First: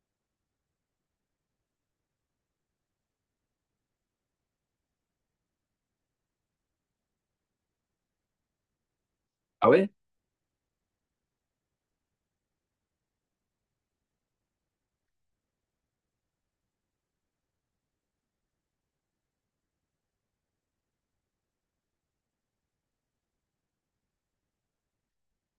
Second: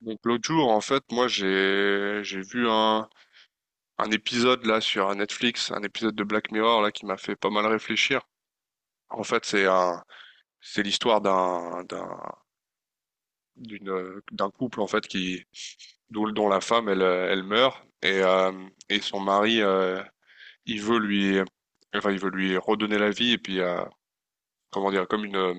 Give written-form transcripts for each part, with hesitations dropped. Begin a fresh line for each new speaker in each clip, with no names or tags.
Donc l'autre jour, en fait, moi j'ai vu un épisode là sur Netflix, un épisode de Black Mirror là qui m'a fait pas mal réfléchir. En fait,
Ah ouais?
c'est l'histoire d'un couple en fait qui dont la femme elle meurt et son mari il veut lui enfin il veut lui redonner la vie et puis comment dire comme une euh,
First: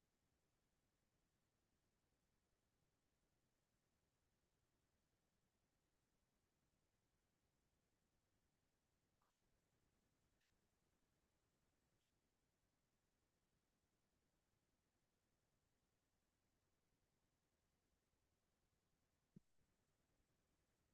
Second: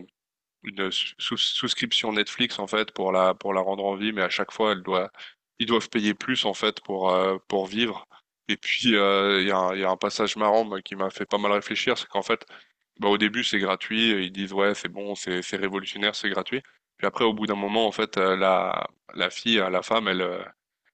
une souscription Netflix en fait pour la rendre en vie, mais à chaque fois elle doit ils doivent payer plus en fait pour vivre. Et puis il y a un passage marrant, moi, qui m'a fait pas mal réfléchir, c'est qu'en fait, bah, au début c'est gratuit, ils disent ouais, c'est bon, c'est révolutionnaire, c'est gratuit. Puis après au bout d'un moment en fait, la fille, la femme, elle euh,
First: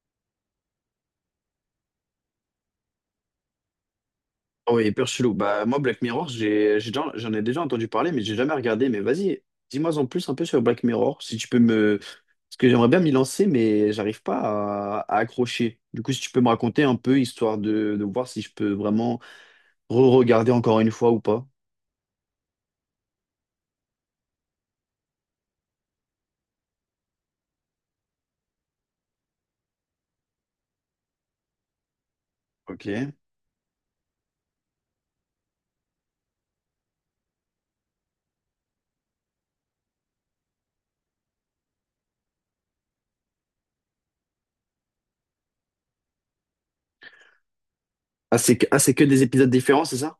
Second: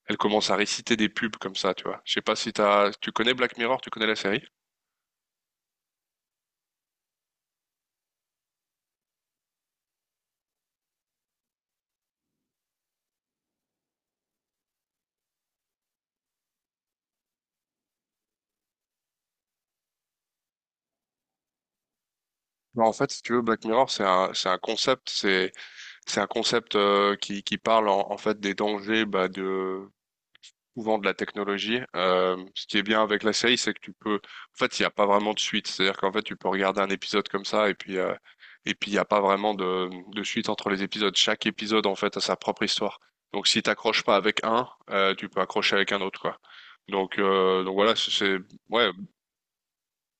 elle commence à réciter des pubs comme ça, tu vois. Je sais pas si tu connais Black Mirror, tu connais la série?
Ah ouais, hyper chelou. Bah, moi, Black Mirror, j'en ai déjà entendu parler, mais j'ai jamais regardé. Mais vas-y, dis-moi en plus un peu sur Black Mirror, si tu peux me. Parce que j'aimerais bien m'y lancer, mais j'arrive pas à accrocher. Du coup, si tu peux me raconter un peu, histoire de voir si je peux vraiment re-regarder encore une fois ou pas.
Bah, en fait, si tu veux, Black Mirror, c'est un concept. C'est un concept qui parle en fait des dangers, bah, de souvent de la technologie. Ce qui est
Ok.
bien avec la série, c'est que tu peux. En fait, il n'y a pas vraiment de suite. C'est-à-dire qu'en fait, tu peux regarder un épisode comme ça et puis et puis il n'y a pas vraiment de suite entre les épisodes. Chaque épisode en fait a sa propre histoire. Donc si t'accroches pas avec un, tu peux accrocher avec un autre, quoi. Donc voilà,
Ah,
ouais,
c'est que des épisodes différents, c'est ça?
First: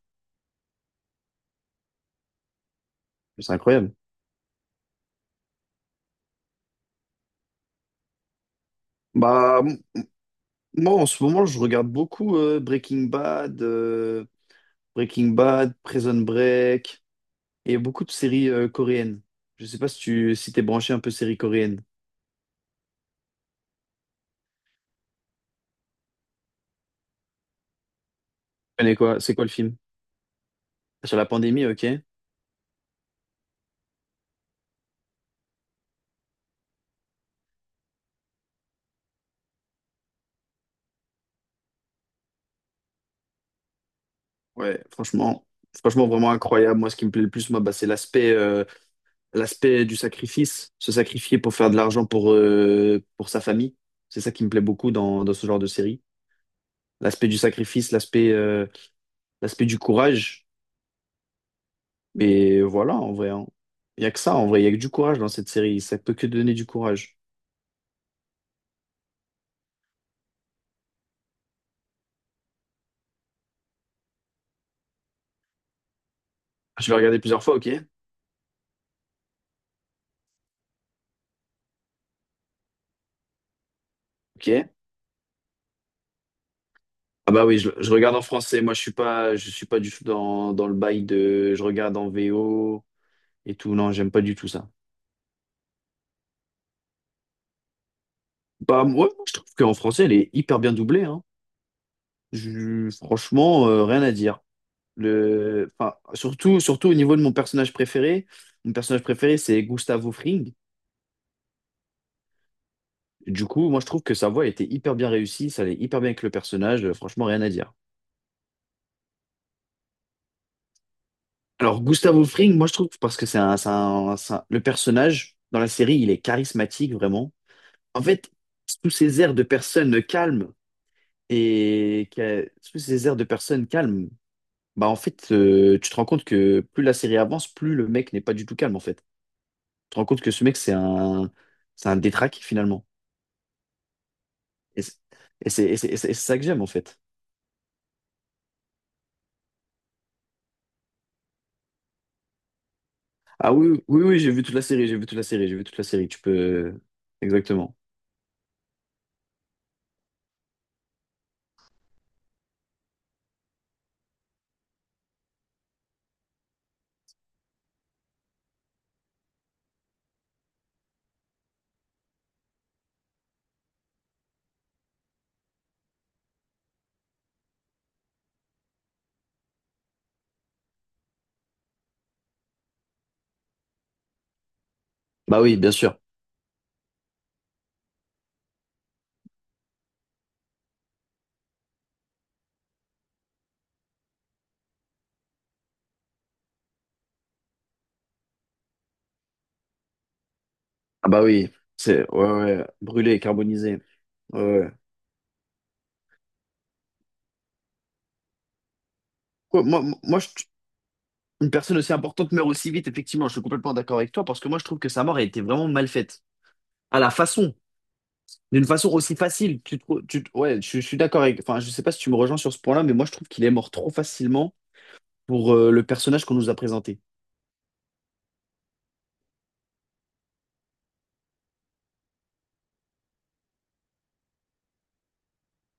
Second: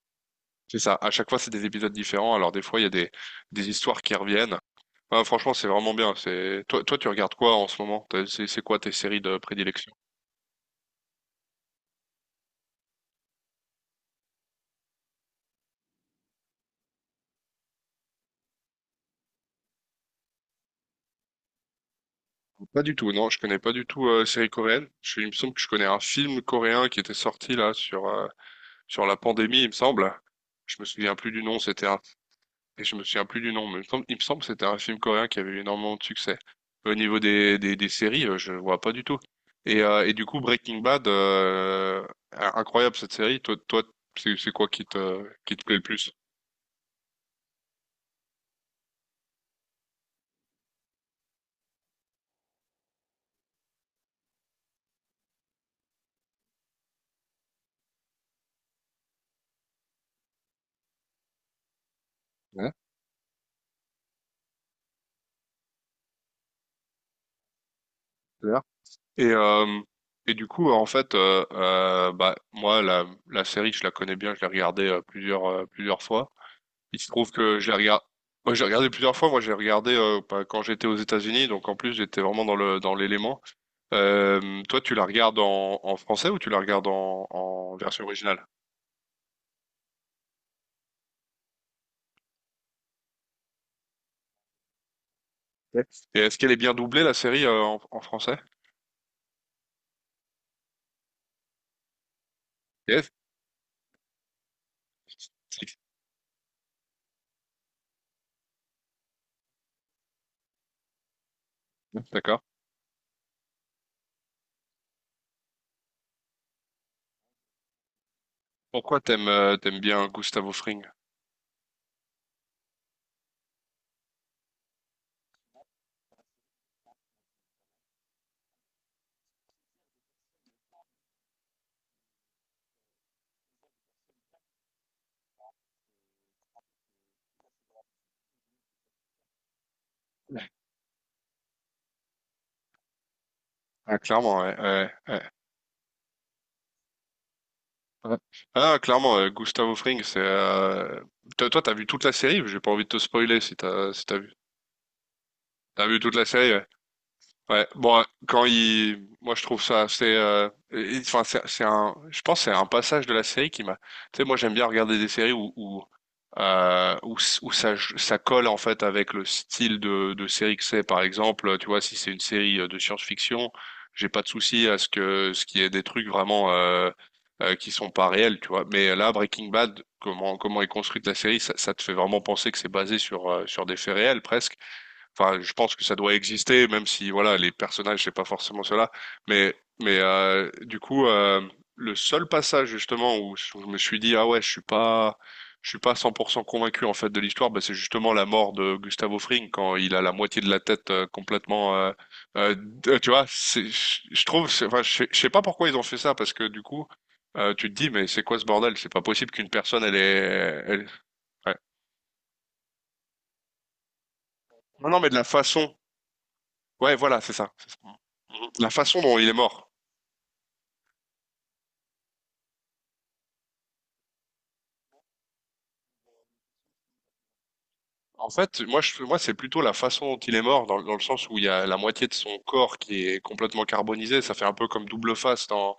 c'est ça. À chaque fois, c'est des épisodes différents. Alors des fois, il y a des
C'est
des
incroyable.
histoires qui reviennent. Ah, franchement, c'est vraiment bien. Toi, tu regardes quoi en ce moment? C'est quoi tes séries de
Bah, m-
prédilection?
Moi, en ce moment, je regarde beaucoup Breaking Bad, Breaking Bad, Prison Break. Et beaucoup de séries coréennes. Je sais pas si tu si t'es branché un peu séries coréennes. Tu
Pas du tout, non, je connais pas du tout, séries coréennes. Il me semble que je connais un film coréen qui était sorti là sur, euh,
connais
sur la
quoi? C'est quoi le
pandémie, il me
film?
semble. Je me souviens
Sur la
plus du nom.
pandémie,
C'était
ok.
un... et je me souviens plus du nom, mais il me semble que c'était un film coréen qui avait eu énormément de succès. Au niveau des séries, je vois pas du tout. Et du coup, Breaking Bad, incroyable, cette série. Toi, c'est quoi
Ouais,
qui te
franchement,
qui te plaît le
franchement
plus?
vraiment incroyable. Moi, ce qui me plaît le plus, moi, bah, c'est l'aspect l'aspect du sacrifice, se sacrifier pour faire de l'argent pour sa famille. C'est ça qui me plaît beaucoup dans, dans ce genre de série. L'aspect du sacrifice, l'aspect l'aspect du courage. Mais voilà, en vrai, hein. Il y a que ça, en vrai, il y a que du courage dans cette série. Ça peut que donner du courage.
Ouais. Et, euh, et du coup, en fait, bah, moi, la série, je la connais bien, je l'ai regardée, plusieurs fois.
Je l'ai
Il se
regardé
trouve
plusieurs fois,
que
ok.
je l'ai regardée. Moi, j'ai regardé plusieurs fois. Moi, j'ai regardé, bah, quand j'étais aux États-Unis, donc en plus, j'étais vraiment dans le, dans l'élément.
Ok.
Toi, tu la regardes en français ou tu la regardes en,
Ah bah oui,
en
je
version
regarde en
originale?
français. Moi, je suis pas du tout dans, dans le bail de je regarde en VO et tout. Non, j'aime pas du tout ça.
Ouais. Et est-ce qu'elle est bien doublée, la série, en français?
Bah moi, je trouve qu'en français, elle est hyper bien doublée, hein.
Yes.
Franchement, rien à dire. Le, enfin, surtout, surtout au niveau de mon personnage préféré. Mon personnage préféré, c'est Gustavo Fring.
D'accord.
Du coup, moi, je trouve que sa voix était hyper bien réussie. Ça allait hyper bien avec le personnage. Franchement, rien à dire.
Pourquoi t'aimes bien Gustavo Fring?
Alors, Gustavo Fring, moi, je trouve parce que le personnage dans la série, il est charismatique, vraiment. En fait, sous ces airs de personnes calmes et que- sous ces airs de personnes calmes, bah en fait, tu te rends compte que plus la série avance, plus le mec n'est pas du tout calme en fait. Tu te rends compte que ce mec, c'est un détraqué finalement.
Ah, clairement, ouais,
Et
ouais,
c'est
ouais.
et c'est- et c'est- et c'est- et c'est ça que j'aime en fait.
Ouais. Ah, clairement, Gustavo Fring, c'est. Toi, t'as vu toute la série? J'ai pas envie de te spoiler
Ah
si
oui, oui,
t'as
oui,
si t'as
oui, j'ai
vu.
vu toute la série, j'ai vu toute la série, j'ai vu toute la
T'as vu
série.
toute
Tu
la série? Ouais.
peux.
Ouais,
Exactement.
bon, moi je trouve ça assez, enfin c'est un, je pense que c'est un passage de la série qui m'a, tu sais, moi j'aime bien regarder des séries où ça colle en fait avec le style de série que c'est. Par exemple, tu vois, si c'est une série, de science-fiction, j'ai pas de souci à ce que ce qu'il y ait des trucs vraiment, qui sont pas réels, tu vois. Mais là, Breaking Bad, comment est construite la série, ça te fait vraiment penser que c'est basé sur des faits réels presque. Enfin,
Bah
je
oui, bien
pense que ça
sûr.
doit exister, même si voilà, les personnages, c'est pas forcément cela. Mais, mais, du coup, le seul passage justement où je me suis dit ah ouais, je suis pas 100% convaincu en fait de l'histoire, bah, c'est justement la mort de Gustavo Fring quand il a la moitié de la tête,
Ah bah oui,
complètement.
c'est. Ouais, ouais,
Tu
brûlé,
vois, c'est,
carbonisé.
je
Ouais,
trouve,
ouais.
enfin, je sais pas pourquoi ils ont fait ça, parce que du coup, tu te dis, mais c'est quoi ce bordel? C'est pas possible qu'une
Quoi, moi,
personne elle est,
moi, je,
elle-
Une
ouais.
personne aussi importante meurt aussi vite, effectivement, je suis complètement d'accord avec toi, parce que moi je trouve
Non
que
non,
sa
mais de
mort a
la
été vraiment
façon.
mal faite.
Ouais,
À la
voilà, c'est ça.
façon, D'une
La
façon
façon
aussi
dont il est
facile.
mort.
Ouais, je suis d'accord avec. Enfin, je sais pas si tu me rejoins sur ce point-là, mais moi je trouve qu'il est mort trop facilement pour le personnage qu'on nous a présenté.
En fait, moi, moi, c'est plutôt la façon dont il est mort, dans le sens où il y a la moitié de son corps qui est complètement carbonisé. Ça fait un peu comme double face dans,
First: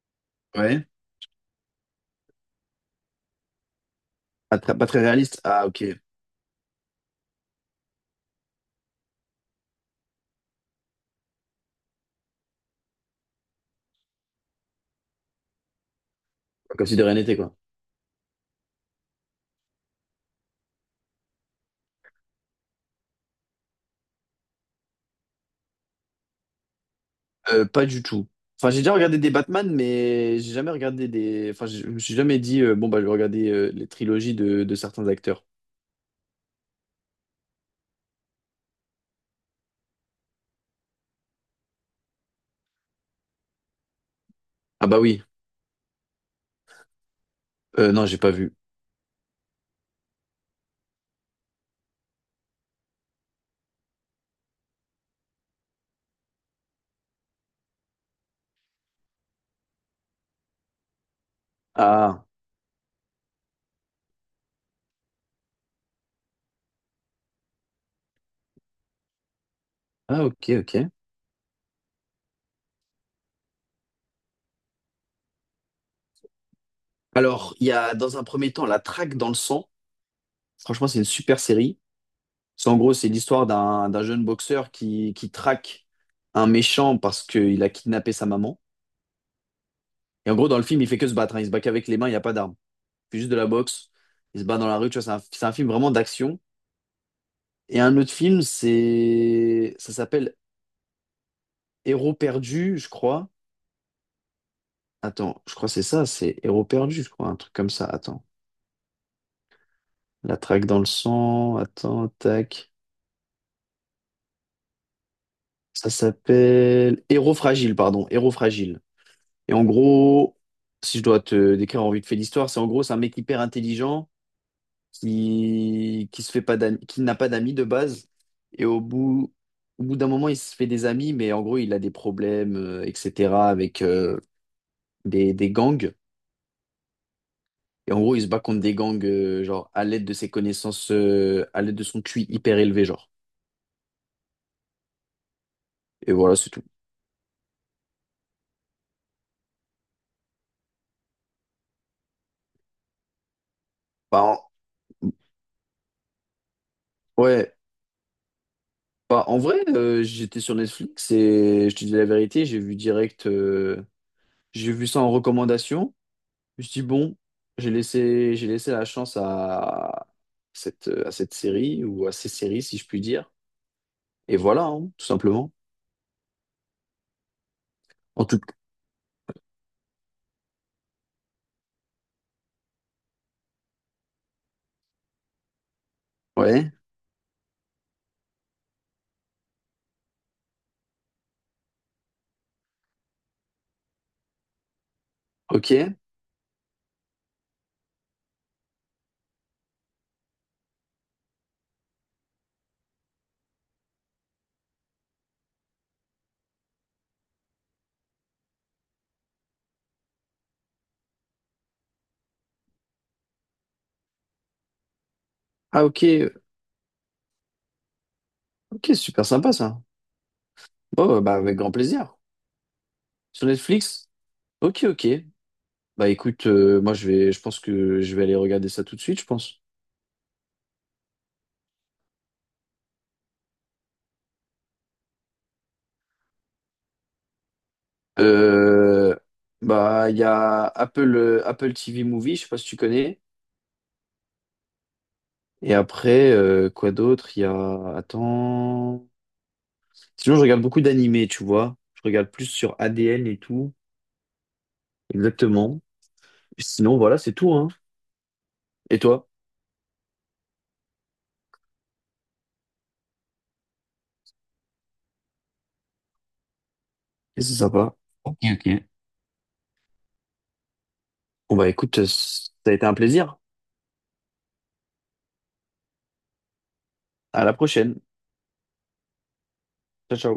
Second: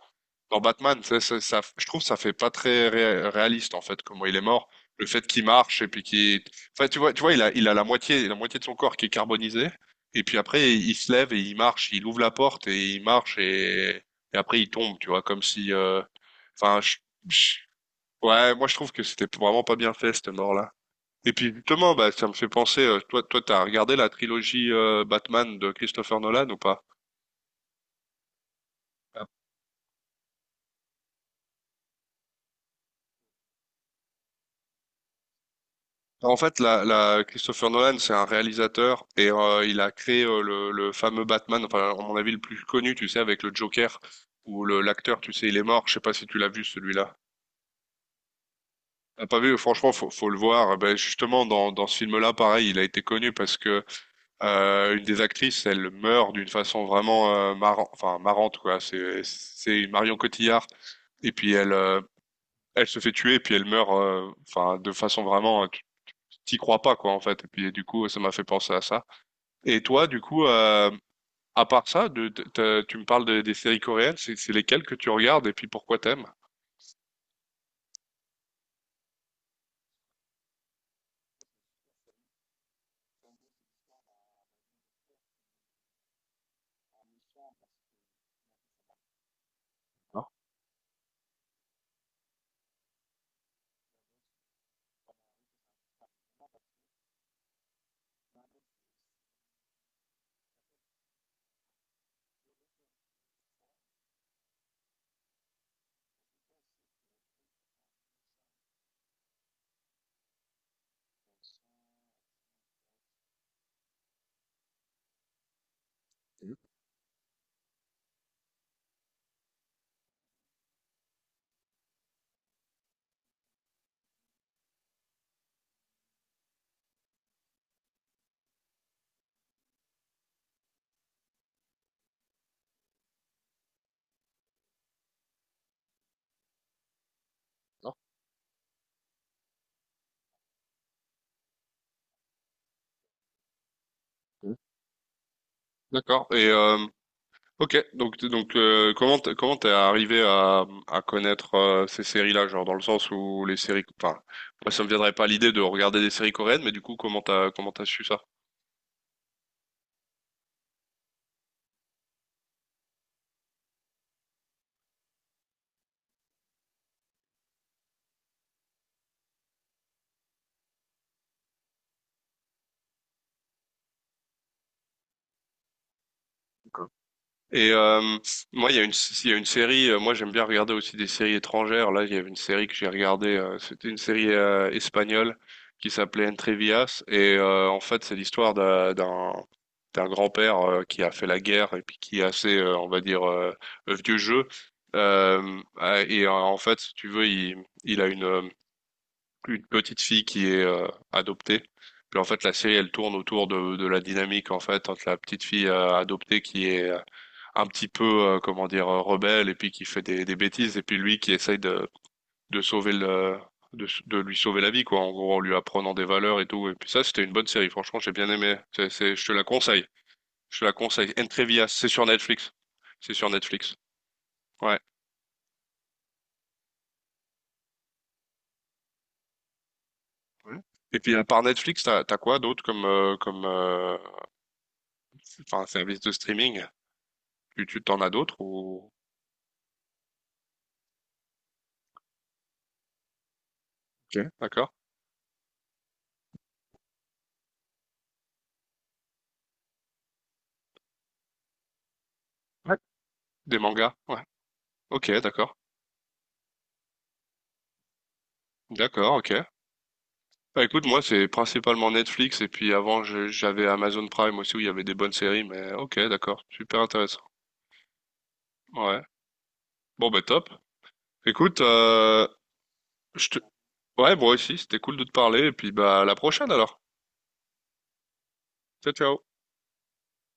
dans
Ouais.
Batman. Je trouve que ça fait pas très réaliste, en fait, comment il est
Pas
mort.
très, pas très
Le fait
réaliste.
qu'il
Ah,
marche
ok.
et puis enfin, tu vois, il a la moitié de son corps qui est carbonisé. Et puis après, il se lève et il marche, il ouvre la porte et il marche, et après il tombe, tu vois, comme si, enfin,
Comme si de rien n'était, quoi.
je- ouais, moi, je trouve que c'était vraiment pas bien fait, cette mort-là. Et puis justement, bah, ça me fait penser, toi, t'as regardé la trilogie, Batman, de Christopher Nolan ou pas?
Pas du tout. Enfin, j'ai déjà regardé des Batman, mais j'ai jamais regardé des. Enfin, je me suis jamais dit, bon, bah, je vais regarder les trilogies de certains acteurs.
En fait, Christopher Nolan, c'est un réalisateur, et il a créé, le fameux Batman, enfin, à mon avis, le plus connu, tu sais, avec le Joker, où
Ah, bah
l'acteur,
oui.
tu sais, il est mort. Je sais pas si tu l'as vu, celui-là.
Non, j'ai pas vu.
T'as pas vu? Franchement, faut le voir. Eh ben, justement, dans ce film-là, pareil, il a été connu parce que, une des actrices, elle meurt d'une façon vraiment, marrant, enfin, marrante, quoi. C'est Marion Cotillard. Et puis elle, euh,
Ah.
elle se fait tuer, puis elle meurt, enfin, de façon vraiment, tu t'y crois pas, quoi, en fait, et puis du coup ça m'a fait penser à ça. Et toi, du
Ah,
coup,
ok, ok.
à part ça, de- t'as- tu me parles de- des séries coréennes, c'est lesquelles que tu regardes, et puis pourquoi t'aimes
Alors, il y a dans un premier temps La Traque dans le sang. Franchement, c'est une super série. C'est l'histoire d'un jeune boxeur qui traque un méchant parce qu'il a kidnappé sa maman. Et en gros, dans le film, il fait que se battre. Hein. Il se bat qu'avec les mains, il n'y a pas d'armes. Il fait juste de la boxe. Il se bat dans la rue. Tu vois, c'est un film vraiment d'action. Et un autre film, c'est ça s'appelle Héros perdu, je crois. Attends, je crois que c'est ça, c'est Héros perdu, je crois, un truc comme ça. Attends. La Traque dans le sang. Attends, tac. Ça s'appelle Héros fragile, pardon, Héros fragile. Et en gros, si je dois te décrire en vite fait l'histoire, c'est en gros, c'est un mec hyper intelligent qui se fait pas d'am- qui n'a pas d'amis de base et au bout au bout d'un moment, il se fait des amis, mais en gros, il a des problèmes, etc. avec des gangs. Et en gros, il se bat contre des gangs genre à l'aide de ses connaissances, à l'aide de son QI hyper élevé, genre. Et
d'accord.
voilà, c'est tout.
Ok, donc comment t'es arrivé à connaître, ces séries-là, genre dans le sens où les séries, enfin,
Bah, en-
moi ça me viendrait pas l'idée de regarder des séries coréennes, mais du coup
ouais,
comment t'as su ça?
Bah, en vrai, j'étais sur Netflix et je te dis la vérité, j'ai vu ça en recommandation. Je me suis dit, bon, j'ai laissé la chance à cette série ou à ces séries, si je puis dire. Et voilà, hein, tout simplement.
Et,
En tout cas,
moi, il y a une série. Moi, j'aime bien regarder aussi des séries étrangères. Là, il y avait une série que j'ai regardée. C'était une série, espagnole, qui s'appelait
ouais,
Entrevias. Et en fait, c'est l'histoire d'un grand-père, qui a fait la guerre et puis qui est assez, on va dire, vieux jeu. Euh,
ok.
ah, et en fait, si tu veux, il a une petite fille qui est, adoptée. Puis en fait, la série, elle tourne autour de la dynamique en fait entre la petite fille, adoptée, qui est un petit peu, comment dire, rebelle, et puis qui fait des bêtises, et puis lui qui essaye de sauver le de lui sauver la vie, quoi, en gros, en lui
Ah,
apprenant des
ok,
valeurs et tout. Et puis ça, c'était une bonne série, franchement, j'ai bien aimé.
ok,
C'est Je
super
te la
sympa ça.
conseille.
Bon, bah, avec
Entrevias,
grand
c'est sur
plaisir.
Netflix. c'est sur
Sur
Netflix
Netflix?
ouais.
Ok, ok. Bah, écoute, moi, je pense que je vais aller regarder ça tout de suite, je pense.
Ouais. Et puis, à part Netflix, t'as quoi d'autre comme, comme, enfin, service de streaming, tu t'en as d'autres ou?
Euh, bah, il y a Apple, Apple TV Movie, je sais pas si tu connais.
Ok. D'accord.
Et après, quoi d'autre? Il y a... Attends... Sinon, je regarde beaucoup d'animés, tu vois. Je regarde plus sur
Ouais.
ADN et
Des
tout.
mangas, ouais. Ok. D'accord.
Exactement. Sinon, voilà, c'est tout, hein. Et
D'accord.
toi?
Ok. Bah écoute, moi c'est principalement Netflix, et puis avant j'avais Amazon Prime aussi, où il y avait des bonnes séries, mais ok, d'accord, super intéressant.
Et c'est sympa. Ok, ok.
Ouais. Bon bah, top.
Bon,
Écoute.
bah, écoute, ça a été un
Je
plaisir.
te... ouais, moi aussi, c'était cool de te parler, et puis bah, à la prochaine alors.
À la prochaine.
Ciao, ciao.
Ciao, ciao.